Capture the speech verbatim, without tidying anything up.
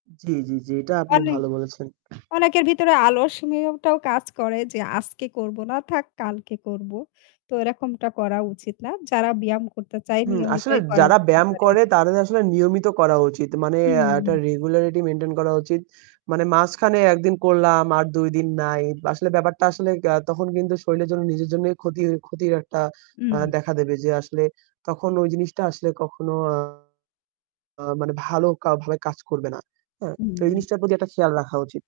জি, জি, জি। এটা আপনি অনেক ভালো বলেছেন। অনেকের ভিতরে আলস্যমিওটা কাজ করে যে আজকে করব না থাক কালকে করব। তো এরকমটা করা উচিত না। যারা ব্যায়াম করতে চায় হুম। আসলে নিয়মিতই করা যারা যেতে ব্যায়াম পারে। করে তাদের আসলে নিয়মিত করা উচিত। মানে একটা হুম। regularity মেইনটেইন করা উচিত। মানে মাঝখানে এক দিন করলাম আর দুই দিন নাই। আসলে ব্যাপারটা আসলে আ তখন কিন্তু শরীরের জন্য নিজের জন্যই ক্ষতি ক্ষতির একটা হু, আ হু। দেখা দেবে। যে আসলে তখন ওই জিনিসটা আসলে কখনো আ আ মানে ভালো কা কাজ করবে না, হ্যাঁ? তো এই হুম। জিনিসটার প্রতি একটা খেয়াল রাখা উচিত।